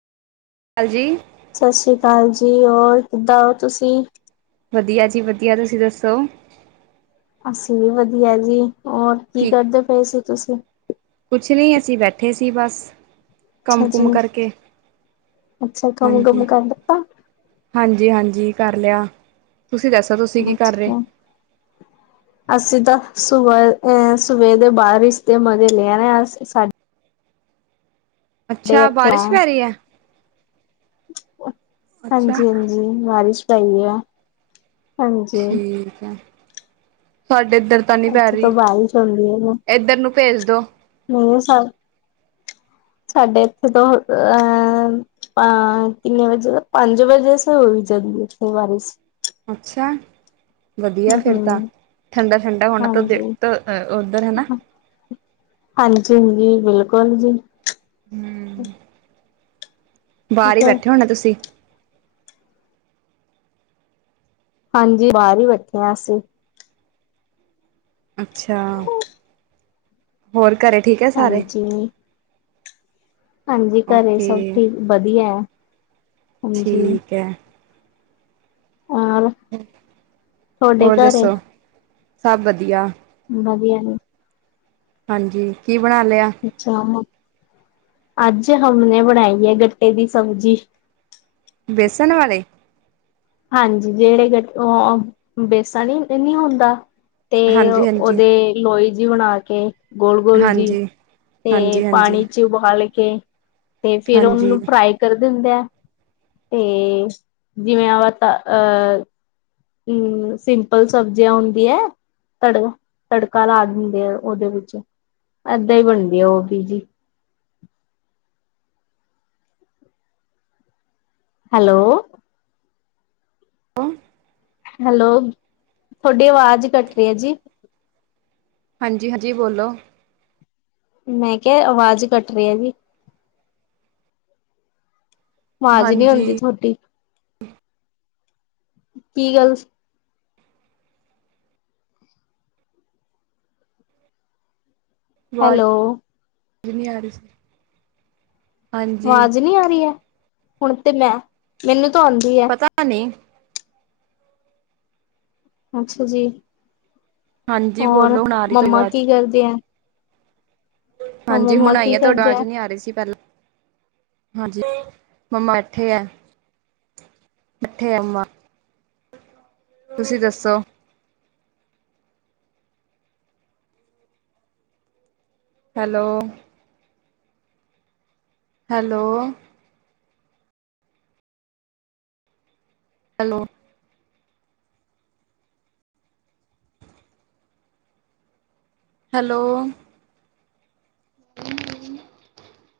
ਕਾਲ ਜੀ ਸਤਿ ਸ਼੍ਰੀ ਅਕਾਲ ਜੀ, ਹੋਰ ਕਿੱਦਾਂ ਹੋ ਤੁਸੀਂ ਵਧੀਆ ਜੀ ਵਧੀਆ ਤੁਸੀਂ ਦੱਸੋ ਅਸੀਂ ਵੀ ਵਧੀਆ ਜੀ, ਹੋਰ ਕੀ ਕਰਦੇ ਪਏ ਸੀ ਤੁਸੀਂ ਕੁਛ ਨੀ ਅਸੀਂ ਬੈਠੇ ਸੀ ਬਸ ਅੱਛਾ ਜੀ ਕੰਮ-ਕੁਮ ਕਰਕੇ, ਅੱਛਾ ਕੰਮ ਕੁਮ ਹਾਂਜੀ। ਕਰ ਲਿਤਾ ਹਾਂਜੀ-ਹਾਂਜੀ ਕਰ ਲੇਆ ਤੁਸੀਂ ਦੱਸ [unintelligible] [inaudible] ਅਸੀਂ ਤਾਂ ਸੁਬਆ ਏ ਸੁਬਾ ਦੇ ਬਾਰ ਰੀਸ਼ਤੇ ਮਜ਼ੇ ਲੈ ਆ ਰ ਅ ਸਾਡੇ ਸਾਡੇ ਅੱਛਾ ਇੱਥੇ ਬਾਰੀਸ਼ ਪੈ ਰਈ ਆ? ਹਾਂਜੀ ਜੀ ਬਾਰੀਸ਼ ਪਈ ਆ। ਹਾਂਜੀ। ਠੀਕ ਆ, ਸਾਡੇ ਏਦਰ ਤਾ ਨੀ ਪੈ ਇੱਥੇ ਰਈ ਤੋਂ ਬਾਰਿਸ਼ ਏਦਰ ਨੂੰ ਭੇਜ ਦੋ। ਨਈ ਸਾ, ਸਾਡੇ ਏਥੇ ਤੋਂ ਐ ਐਂ ਕੀਨੇ ਵਜੇ ਦਾ ਪੰਜ ਵਜੇ ਸੀ ਹੋਈ ਜਦੋ ਵੀ ਬਾਰਸ਼। ਅੱਛਾ ਵਦੀਆ ਹਮ ਫੇਰ ਤਾਂ ਹਮ ਠੰਡਾ-ਠੰਡਾ ਹੋਣਾ ਹਾਂਜੀ [unintelligible] ਓਧਰ ਹਨਾ। ਹਾਂਜੀ ਜੀ ਬੇਲਕੁਲ ਜੀ। ਹੂੰ। ਬਾਰ ਈ ਠੀਕ ਹੈ ਬੈਠੇ ਹੋਣੇ ਤੁਸੀਂ? ਹਾਂਜੀ ਬਾਰ ਈ ਬੈਠੇ ਆਂ ਅਸੀਂ। ਅੱਛਾ ਹੋਰ ਘਰੇ ਠੀਕ ਐ ਸਾਰੇ? ਹਾਂਜੀ ਹਾਂਜੀ ਘਰੇ ਓਕੇ, ਸਭ ਠੀਕ ਵਧੀਆ ਹੈ ਹਾਂਜੀ ਠੀਕ ਐ। ਔਲ ਹੋਰ ਦੱਸੋ, ਸਭ ਵਦੀਆ। ਵਧੀਆ ਨੇ। ਹਾਂਜੀ ਕੀ ਬਣਾ ਲੇਆ? ਅੱਛਾ, ਅੱਜ ਹਮਨੇ ਬਣਾਈ ਐ ਗੱਟੇ ਦੀ ਸਬਜ਼ੀ। ਬੇਸਣ ਵਾਲੇ? ਹਾਂਜੀ ਜੇੜੇ ਕੇ ਓਆ ਬੇਸਣ ਈ ਨੀ ਹੁੰਦਾ ਤੇ ਹਾਂਜੀ ਹਾਂਜੀ ਓਦੇ ਲੋਈ ਜੀ ਬਣਾ ਕੇ ਗੋਲ-ਗੋਲ ਜੀ, ਹਾਂਜੀ ਤੇ ਹਾਂਜੀ ਹਾਂਜੀ ਪਾਣੀ ਚ ਤੇ ਉਬਹਾਲ ਕੇ, ਤੇ ਫੇਰ ਹਾਂਜੀ ਓਨੂੰ ਫਰਾਈ ਕਰ ਦੀਦਾਆ, ਤੇ ਜੀਵੇਂ ਆ ਵਾ ਤਾ ਆ ਕੀ ਸੀਂਪਲ ਸਬਜ਼ੀਆਂ ਹੁੰਦੀਐ ਤੜੋ ਤੜਕਾ ਲਾ ਦੀਂਦੇ ਆ ਓਦੇ ਵੀਚ ਐਦਾਂ ਈ ਬਣਦੀ ਆ ਓ ਬੀਜੀ। ਹੈਲੋ। ਹੈਲੋ, ਧੋਡੀ ਆਵਾਜ਼ ਕੱਟ ਰੀ ਆ ਜੀ। ਹਾਂਜੀ-ਹਾਂਜੀ ਬੋਲੋ। ਮੈਂ ਕੇਆ ਆਵਾਜ਼ ਕੱਟ ਰੀ ਆ ਜੀ। ਵਾਜ਼ ਨੀ ਹਾਂਜੀ ਔਦੀ ਤੁਹੋਡੀ ਕੀ ਗੱਲ ਹੈਲੋ। ਜੀਨੀ ਆ ਰਈ ਸੀ। ਹਾਂਜੀ ਵਾਜ਼ ਨੀ ਆ ਰਈ ਐ ਹੁਣ ਤੇ ਮੈਂ, ਮੇਨੂੰ ਤਾਂ ਔਦੀ ਏ। ਤਾਂ ਨੀ ਅੱਛਾ ਜੀ, ਹਾਂਜੀ ਹੋਰ ਬੋਲੋ ਹੁਣ ਆ ਰਹੀ ਤੁਹਾਡੀ ਮੰਮਾ ਆਵਾਜ਼ ਕੀ ਕਰਦੇ ਐਂ? ਹਾਂਜੀ ਹੁਣ ਆਈ ਕੀ ਆ ਤੋਆਡਾ ਕਰਦੇ ਵਾਜ਼ ਨੀ ਆ ਰਈ ਸੀ ਪੈਲ ਹਾਂਜੀ, ਮੰਮਾ ਏਠੈ ਆ ਏਠੈ ਆ ਮੰਮਾ। ਤੁਸੀਂ ਦੱਸੋ ਹੈਲੋ। ਹੈਲੋ। ਹੈਲੋ। ਹੈਲੋ। [unintelligible]